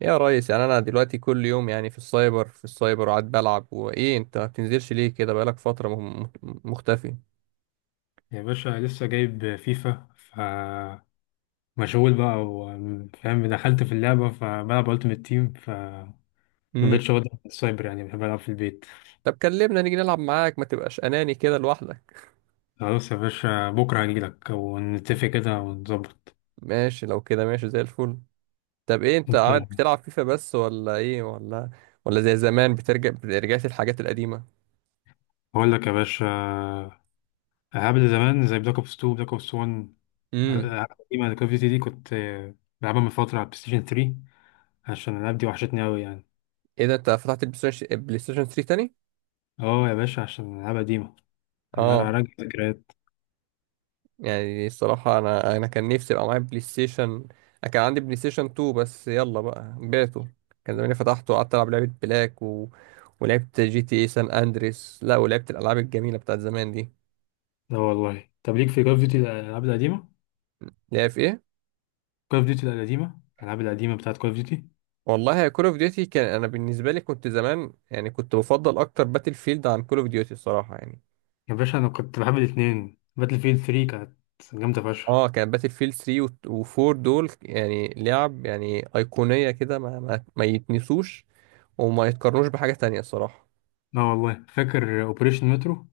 يا ريس، يعني انا دلوقتي كل يوم يعني في السايبر وقاعد بلعب، وايه انت ما بتنزلش ليه كده؟ بقالك فترة مختفي. يا باشا لسه جايب فيفا فمشغول بقى وفاهم، دخلت في اللعبة فبلعب ألتيمت تيم فمبقتش امم. واخد السايبر، يعني بحب ألعب في البيت. طب كلمنا نيجي نلعب معاك، ما تبقاش اناني كده لوحدك. خلاص يا باشا، بكرة هجيلك ونتفق كده ونظبط. ماشي، لو كده ماشي زي الفل. طب ايه، انت قاعد بتلعب فيفا بس ولا ايه، ولا زي زمان بترجع رجعت الحاجات القديمة؟ بقول لك يا باشا، ألعاب اللي زمان زي بلاك أوبس 2، بلاك أوبس 1، امم. الألعاب القديمة كول أوف ديوتي دي كنت بلعبها من فترة على بلايستيشن 3، عشان الألعاب دي وحشتني أوي يعني. ايه ده؟ انت فتحت البلاي ستيشن 3 تاني؟ اه يا باشا عشان الألعاب قديمة، أنا اه. هراجع ذكريات. يعني الصراحة أنا كان نفسي يبقى معايا بلاي ستيشن. أنا كان عندي بلاي ستيشن 2، بس يلا بقى بعته. كان زماني فتحته وقعدت ألعب لعبة بلاك ولعبت جي تي اي سان أندريس، لا، ولعبت الألعاب الجميلة بتاعت زمان دي. لا والله، طب ليك في كول أوف ديوتي الألعاب القديمة؟ اللي هي في إيه؟ كول اوف ديوتي القديمة، الألعاب القديمة بتاعت كول اوف ديوتي. والله كول أوف ديوتي كان، أنا بالنسبة لي كنت زمان يعني كنت بفضل أكتر باتل فيلد عن كول أوف ديوتي الصراحة يعني. يا باشا أنا كنت بحب الاتنين، باتل فيلد 3 كانت جامدة فشخ. اه، كان باتل فيلد 3 و4 دول يعني لعب يعني أيقونية كده، ما يتنسوش، وما يتقارنوش بحاجة تانية الصراحة. لا والله فاكر أوبريشن مترو،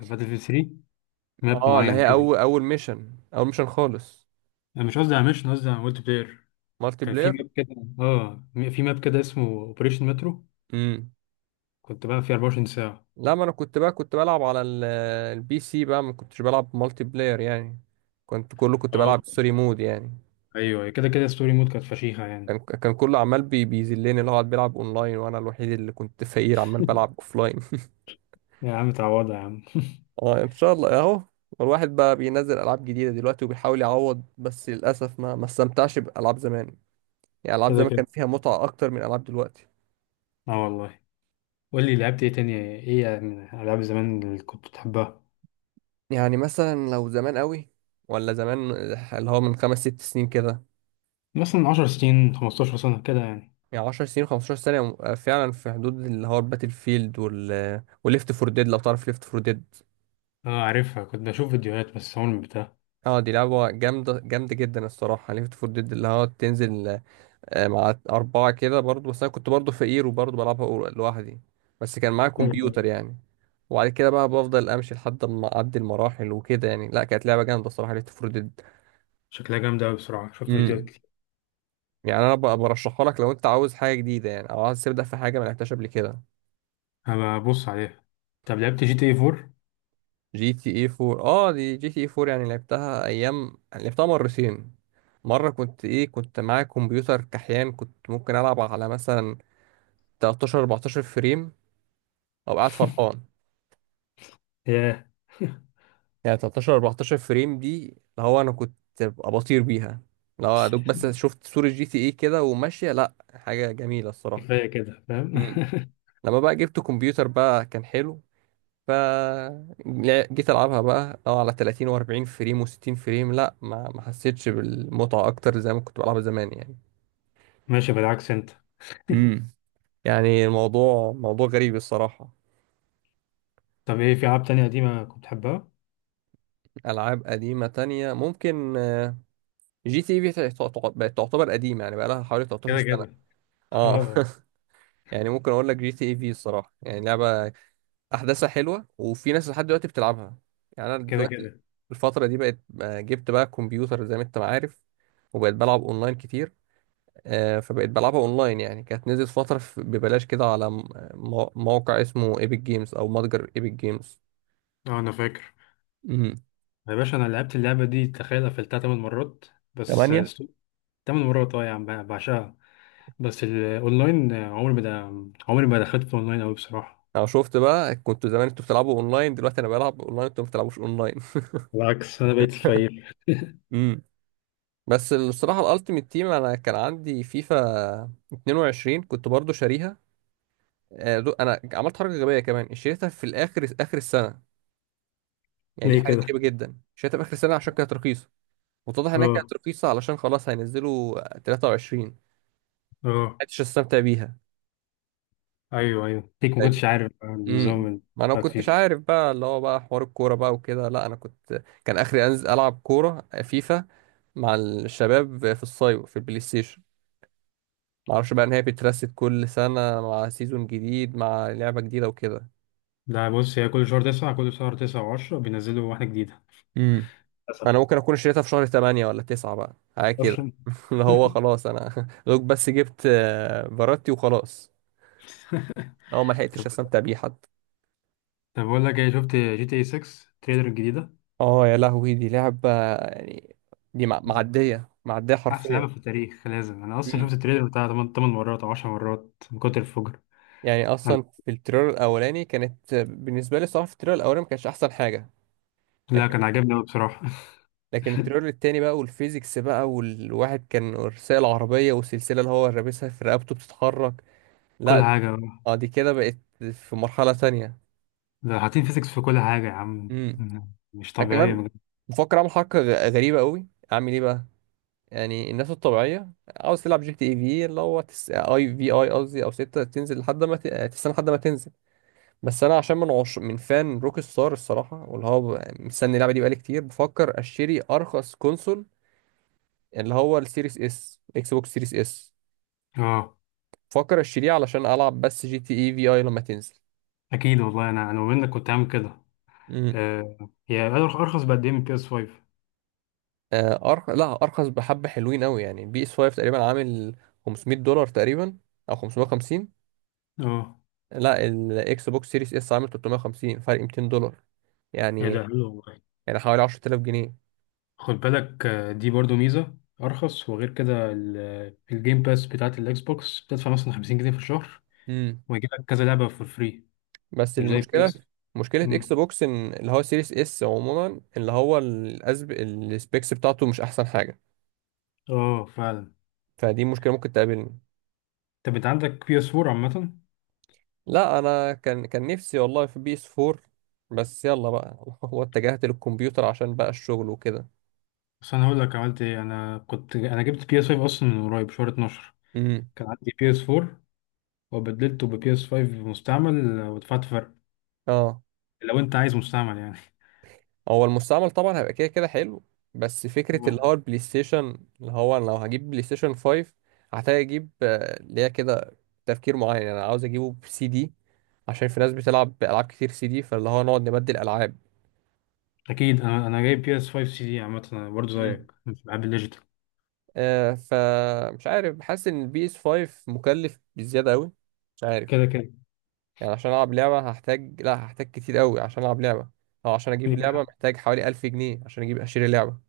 باتل فيلد 3، ماب اه، اللي معين هي كده. اول ميشن خالص. أنا مش قصدي على ميشن، قصدي على مولتي بلاير. مالتي كان في بلاير. ماب كده اه في ماب كده اسمه أوبريشن مترو، امم. كنت بعمل فيه 24 ساعة. لا، ما انا كنت بقى بلعب على البي سي بقى، ما كنتش بلعب مالتي بلاير يعني، كنت كله كنت اه بلعب ستوري مود يعني. أيوه، كده كده ستوري مود كانت فشيخة كان يعني. كان كله عمال بيذلني، اللي هو قاعد بيلعب اونلاين، وانا الوحيد اللي كنت فقير عمال بلعب اوفلاين. يا عم تعوضها يا عم. اه، ان شاء الله اهو. الواحد بقى بينزل العاب جديده دلوقتي وبيحاول يعوض، بس للاسف ما استمتعش بالعاب زمان. يعني العاب كده زمان كان كده، فيها متعه اكتر من العاب دلوقتي. اه والله. قول لي لعبت ايه تاني، ايه يعني من ألعاب زمان اللي كنت بتحبها؟ يعني مثلا لو زمان قوي، ولا زمان اللي هو من خمس ست سنين كده. مثلا 10 سنين 15 سنة كده يعني. يعني 10 سنين 15 سنة، فعلا في حدود اللي هو الباتل فيلد وليفت فور ديد، لو تعرف ليفت فور ديد. اه عارفها، كنت بشوف فيديوهات بس عمري ما بتاع. اه، دي لعبة جامدة جامدة جدا الصراحة، ليفت فور ديد اللي هو تنزل مع أربعة كده برضو، بس أنا كنت برضو فقير وبرضو بلعبها لوحدي. بس كان معايا أيوة. كمبيوتر يعني. وبعد كده بقى بفضل أمشي لحد ما أعدي المراحل وكده يعني. لا، كانت لعبة جامدة الصراحة ليفت فور شكلها جامدة أوي بصراحة، شفت فيديوهات ديد. كتير. يعني انا برشحها لك لو انت عاوز حاجه جديده يعني، او عاوز تبدا في حاجه ما لعبتهاش قبل كده. هبقى أبص عليها. طب لعبت جي تي اي 4؟ جي تي اي 4، اه، دي جي تي اي 4 يعني لعبتها ايام، لعبتها مرتين. مره كنت معايا كمبيوتر كحيان، كنت ممكن العب على مثلا 13 14 فريم، او قاعد فرحان. ياه. يعني 13 14 فريم دي اللي هو انا كنت ببقى بطير بيها. لو يا دوب بس شفت صوره جي تي اي كده وماشيه، لا، حاجه جميله الصراحه. كفاية كده فاهم مم. لما بقى جبت كمبيوتر بقى كان حلو. ف جيت العبها بقى اه على 30 و40 فريم و60 فريم، لا ما حسيتش بالمتعه اكتر زي ما كنت بلعبها زمان يعني. ماشي، بالعكس أنت. امم. يعني الموضوع موضوع غريب الصراحه. طب إيه في ألعاب تانية قديمة كنت بتحبها؟ العاب قديمه تانية ممكن، جي تي اي في بقت تعتبر قديمه يعني، بقى لها حوالي 13 كده سنه. كده اه. اه. يعني ممكن اقول لك جي تي اي في الصراحه، يعني لعبه احداثها حلوه وفي ناس لحد دلوقتي بتلعبها. يعني انا كده دلوقتي كده. الفتره دي بقت، جبت بقى كمبيوتر زي ما انت ما عارف، وبقيت بلعب اونلاين كتير. فبقيت بلعبها اونلاين يعني، كانت نزلت فترة ببلاش كده على موقع اسمه ايبك جيمز او متجر ايبك جيمز. اه أنا فاكر. امم. يا باشا أنا لعبت اللعبة دي، تخيل قفلتها تمن مرات. بس تمانية. سو- تمن مرات، اه يا عم بعشقها. بس الأونلاين، عمري ما دخلت في الأونلاين أوي بصراحة. انا شفت بقى، كنتوا زمان انتوا بتلعبوا اونلاين، دلوقتي انا بلعب اونلاين انتوا ما بتلعبوش اونلاين. بالعكس، أنا بقيت فقير. امم. بس الصراحة الالتيميت تيم، انا كان عندي فيفا 22 كنت برضو شاريها. انا عملت حركة غبية كمان، اشتريتها في الاخر اخر السنة. يعني دي ليه حاجة غريبة كده؟ جدا، اشتريتها في اخر السنة عشان كانت رخيصة. واتضح انها اه. كانت رخيصة علشان خلاص هينزلوا 23. اه عرفتش استمتع بيها ايوه ايوه، ليك ما يعني. كنتش عارف امم. النظام ما انا ما بتاعت كنتش فيفا. عارف بقى اللي هو بقى حوار الكوره بقى وكده، لا انا كان اخري انزل العب كوره فيفا مع الشباب في الصيف في البلاي ستيشن. ما اعرفش بقى ان هي بترست كل سنه مع سيزون جديد مع لعبه جديده وكده. لا بص، هي كل شهر تسعة، كل شهر تسعة وعشرة بينزلوا واحدة جديدة، امم. للاسف. ما انا ممكن اكون اشتريتها في شهر 8 ولا 9 بقى حاجه كده. اصلا. اللي هو خلاص انا دوك بس جبت فاراتي وخلاص. اه، ما لحقتش طب استمتع بيه حتى. طب بقول لك ايه، شفت جي تي اي 6 التريلر الجديدة؟ اه يا لهوي، دي لعبه يعني، دي معديه معديه احسن حرفيا. لعبة في التاريخ، لازم. انا اصلا مم. شفت التريلر بتاع 8 8 مرات او 10 مرات من كتر الفجر. يعني أنا- اصلا في التريلر الاولاني كانت بالنسبه لي الصراحه في التريلر الاولاني ما كانش احسن حاجه. لا لكن كان عاجبني قوي بصراحة. لكن التريلر التاني بقى والفيزيكس بقى، والواحد كان سايق العربيه والسلسله اللي هو لابسها في رقبته بتتحرك. كل لا. حاجة بقى. اه، دي كده بقت في مرحله تانية. ده حاطين فيزيكس في كل حاجة يا عم امم. مش ده طبيعية كمان بجد. بفكر اعمل حركه غريبه قوي، اعمل ايه بقى. يعني الناس الطبيعيه، عاوز تلعب جي تي اي في اللي هو تس... آه، اي في اي قصدي، او ستة، تنزل لحد ما ت... آه، تستنى لحد ما تنزل. بس انا عشان من فان روك ستار الصراحه، واللي هو مستني اللعبه دي بقالي كتير، بفكر اشتري ارخص كونسول، اللي هو السيريس اس اكس بوكس سيريس اس. اه بفكر اشتريه علشان العب بس جي تي اي في اي لما تنزل. اكيد والله، انا منك كنت عامل كده. امم. آه، هي ارخص بقد ايه من بي اس 5؟ لا، ارخص بحبه حلوين قوي يعني. بي اس 5 تقريبا عامل 500 دولار تقريبا، او 550. اه لا، الاكس بوكس سيريس اس عامل 350، فرق 200 دولار ايه يعني. ده حلو والله. يعني حوالي 10,000 جنيه. خد بالك، دي برضو ميزة أرخص، وغير كده الجيم باس بتاعت الإكس بوكس بتدفع مثلا 50 جنيه في الشهر، امم. ويجيلك كذا لعبة فور فري، بس مش زي بي المشكله، اس. مشكله اكس مم. بوكس ان اللي هو سيريس اس عموما اللي هو السبيكس بتاعته مش احسن حاجه. اه فعلا. فدي مشكله ممكن تقابلني. طب أنت عندك بي اس 4 عامة؟ لا، انا كان نفسي والله في بي اس 4. بس يلا بقى، هو اتجهت للكمبيوتر عشان بقى الشغل وكده. بس أنا هقول لك عملت إيه، أنا جبت بي اس 5 أصلا من قريب شهر 12. امم. كان عندي بي اس 4 وبدلته ببي اس 5 مستعمل، ودفعت فرق. اه. لو أنت عايز مستعمل يعني. هو المستعمل طبعا هيبقى كده كده حلو. بس فكرة اللي اه هو البلاي ستيشن اللي هو أنا، لو هجيب بلاي ستيشن 5، هحتاج اجيب، اللي هي كده، تفكير معين يعني. انا عاوز اجيبه بسي دي، عشان في ناس بتلعب بألعاب كتير سي دي، فاللي هو نقعد نبدل ألعاب. أكيد، أنا جايب بي اس 5 سي دي، عامة أنا برضو مم. زيك مش بحب الليجيتال. فمش عارف، بحس ان البي اس 5 مكلف بزيادة قوي. مش عارف. كده كده. يعني عشان العب لعبة هحتاج، لا، هحتاج كتير قوي عشان العب لعبة. او عشان اجيب ليك لعبة حق. محتاج حوالي 1000 جنيه عشان اجيب اشتري لعبة.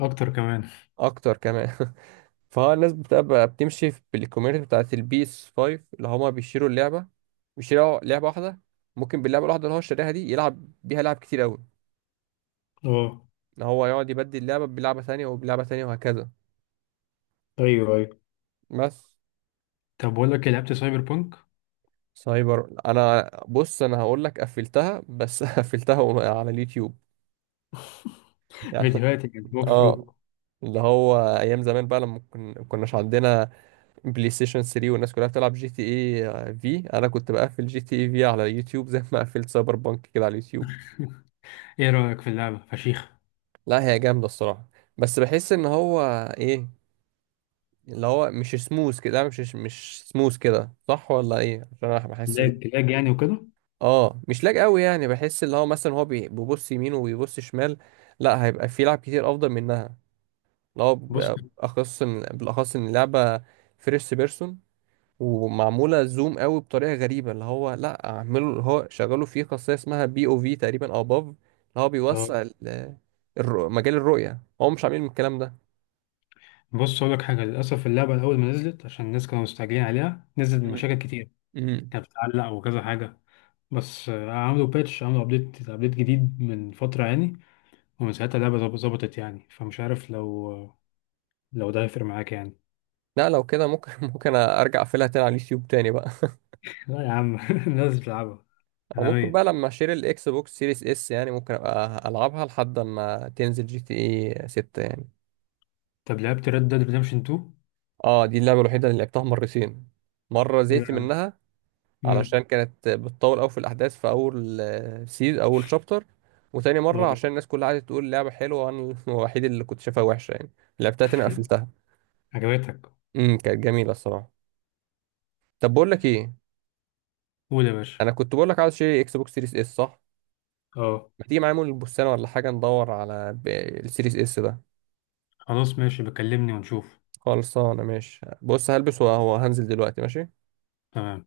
اكتر كمان. اكتر كمان. فهو الناس بتبقى بتمشي بالكوميونتي بتاعت البيس 5، اللي هما بيشيروا اللعبة، بيشيروا لعبة واحدة. ممكن باللعبة الواحدة اللي هو شاريها دي يلعب بيها لعب كتير أوي، اه إن هو يقعد يبدل لعبة بلعبة تانية وبلعبة تانية وهكذا. ايوه ايوه. بس. طب بقول لك إيه، لعبت سايبر بانك؟ سايبر، أنا بص، أنا هقول لك، قفلتها بس قفلتها على اليوتيوب. يعني، فيديوهات يعني ووك اه، ثرو. اللي هو أيام زمان بقى لما كناش عندنا بلاي ستيشن 3، والناس كلها بتلعب جي تي اي في، أنا كنت بقفل جي تي اي في على اليوتيوب زي ما قفلت سايبر بانك كده على اليوتيوب. ايه رايك في اللعبه؟ فشيخه. لا، هي جامدة الصراحة. بس بحس ان هو، ايه، اللي هو مش سموث كده، لا، مش سموث كده، صح ولا ايه؟ عشان انا بحس لاج لاج يعني وكده. اه، مش لاج قوي يعني، بحس اللي هو مثلا هو بيبص يمين وبيبص شمال. لا، هيبقى في لعب كتير افضل منها، اللي هو بص. بالاخص ان اللعبة فيرست بيرسون، ومعمولة زوم قوي بطريقة غريبة. اللي هو لا اعملوا اللي هو شغلوا فيه خاصية اسمها بي او في تقريبا او باف، اللي هو اه بيوسع مجال الرؤية. هو مش عاملين الكلام بص، اقول لك حاجه، للاسف اللعبه الاول ما نزلت عشان الناس كانوا مستعجلين عليها، نزلت ده. بمشاكل كتير. امم. كانت بتعلق وكذا حاجه. بس عملوا باتش، عملوا ابديت جديد من فتره يعني. ومن ساعتها اللعبه ظبطت يعني، فمش عارف لو ده هيفرق معاك يعني. لا لو كده ممكن ممكن ارجع اقفلها تاني على اليوتيوب تاني بقى. لا يا عم لازم تلعبها. او انا ممكن بقى مية. لما اشتري الاكس بوكس سيريس اس يعني، ممكن ابقى العبها لحد ما تنزل جي تي اي 6 يعني. طب لعبت ريد ديد ريدمشن 2؟ اه، دي اللعبه الوحيده اللي لعبتها مرتين. مره زهقت منها علشان امم. كانت بتطول قوي في الاحداث، في اول شابتر. وتاني مره اه عشان الناس كلها قعدت تقول لعبه حلوه، وانا الوحيد اللي كنت شايفها وحشه يعني. لعبتها تاني، قفلتها. عجبتك؟ امم، كانت جميله الصراحه. طب بقول لك ايه، قول يا باشا. انا كنت بقول لك عاوز اشتري اكس بوكس سيريس اس، صح؟ اه. ما تيجي معايا مول البستان ولا حاجة ندور على السيريس اس ده. خلاص ماشي، بكلمني ونشوف. خلصانة، ماشي، بص هلبس وهو هنزل دلوقتي، ماشي. تمام.